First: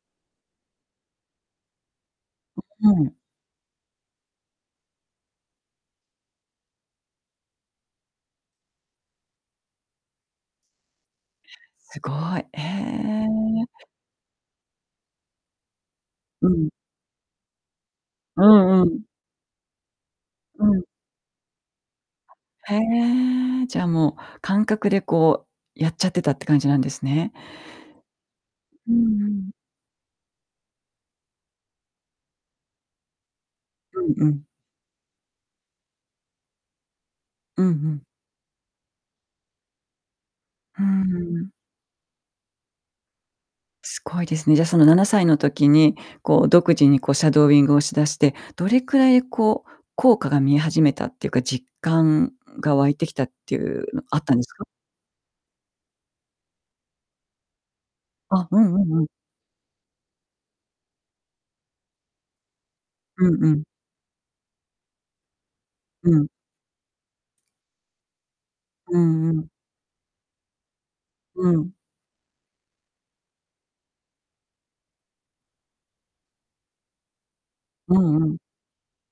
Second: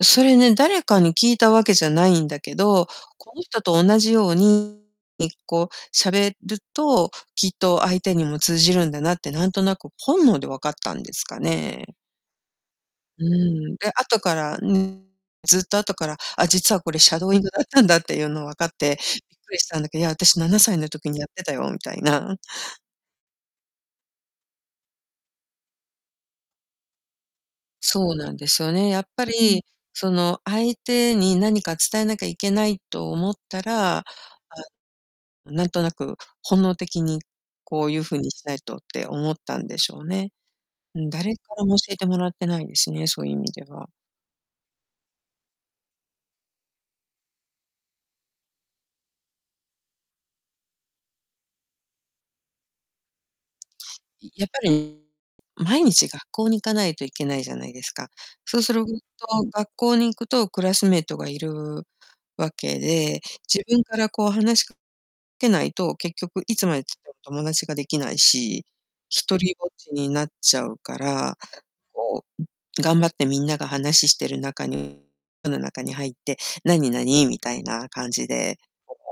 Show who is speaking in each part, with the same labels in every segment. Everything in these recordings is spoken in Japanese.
Speaker 1: それね、誰かに聞いたわけじゃないんだけ
Speaker 2: う
Speaker 1: ど、
Speaker 2: うん。
Speaker 1: この人と同じように、え、こう、喋ると、きっと相手にも通じるんだなってなんとなく本能で分かったんですかね。
Speaker 2: すごい。へ
Speaker 1: う
Speaker 2: え。
Speaker 1: ーん、で、後から、ん、ずっと後から、あ、
Speaker 2: うん。
Speaker 1: 実はこれシャドーイングだったんだっていう
Speaker 2: う
Speaker 1: の分かっ
Speaker 2: んう
Speaker 1: て、
Speaker 2: ん。
Speaker 1: びっくりしたんだけいや、あたし、なな
Speaker 2: う
Speaker 1: さい
Speaker 2: ん。
Speaker 1: の時にやってたよ、みたいな。
Speaker 2: へえ。じゃあ、もう感覚で、こう、やっちゃってたって感じなんですね。
Speaker 1: そうなんですよね。
Speaker 2: うん、
Speaker 1: やっぱ
Speaker 2: うーん。
Speaker 1: り、その、相手に何か伝えなきゃいけないと思ったら、
Speaker 2: う
Speaker 1: あ、
Speaker 2: んうん。
Speaker 1: なんとなく、本能的に、
Speaker 2: うん、
Speaker 1: こ
Speaker 2: ふ
Speaker 1: うゆ
Speaker 2: ん。
Speaker 1: う風にしないとって思ったんでしょうね。
Speaker 2: ふ
Speaker 1: う
Speaker 2: ん、
Speaker 1: ん、誰
Speaker 2: んん。
Speaker 1: からも教えてもらってないですね、そゆ意味では。
Speaker 2: すごいですね。じゃ、その、7歳の時に、こう、独自に、こ、シャドーイングをしだして、どれくらい、こう、効果が見え始めたっていうか、実感が湧いてきたっていうのあっ
Speaker 1: い
Speaker 2: たんで
Speaker 1: やっ
Speaker 2: す
Speaker 1: ぱ
Speaker 2: か？
Speaker 1: り、毎日学校に行かないといけないじゃないですか。
Speaker 2: あ、
Speaker 1: そ
Speaker 2: う
Speaker 1: うす
Speaker 2: んう
Speaker 1: る
Speaker 2: んうん。
Speaker 1: と学校に行くと、クラスメートがいるわけで、
Speaker 2: うんうん。
Speaker 1: 自分から、こう、話しかけないと、
Speaker 2: う
Speaker 1: 結
Speaker 2: ん。
Speaker 1: 局いつまでたっても友達ができないし、
Speaker 2: うーん、う
Speaker 1: 独
Speaker 2: ん。
Speaker 1: りぼっちになっちゃうから、
Speaker 2: うん。
Speaker 1: こう、頑張ってみんながはなししてる中にその中に入って、「なに、なに？」みたいな
Speaker 2: う
Speaker 1: 感
Speaker 2: んう
Speaker 1: じ
Speaker 2: ん。
Speaker 1: で、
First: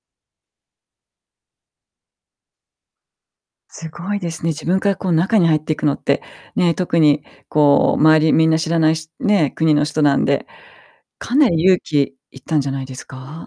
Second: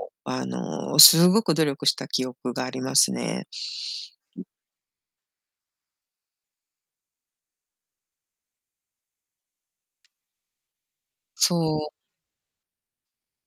Speaker 1: そうそう、あの、すごく努力した記憶がありますね。
Speaker 2: すごいで
Speaker 1: ん。
Speaker 2: すね、自分から、こう、中に入っていくのってね、特に、こう、周りみんな知らないしね、国の人なんで、かなり
Speaker 1: そ
Speaker 2: 勇
Speaker 1: う。
Speaker 2: 気いったんじゃないですか？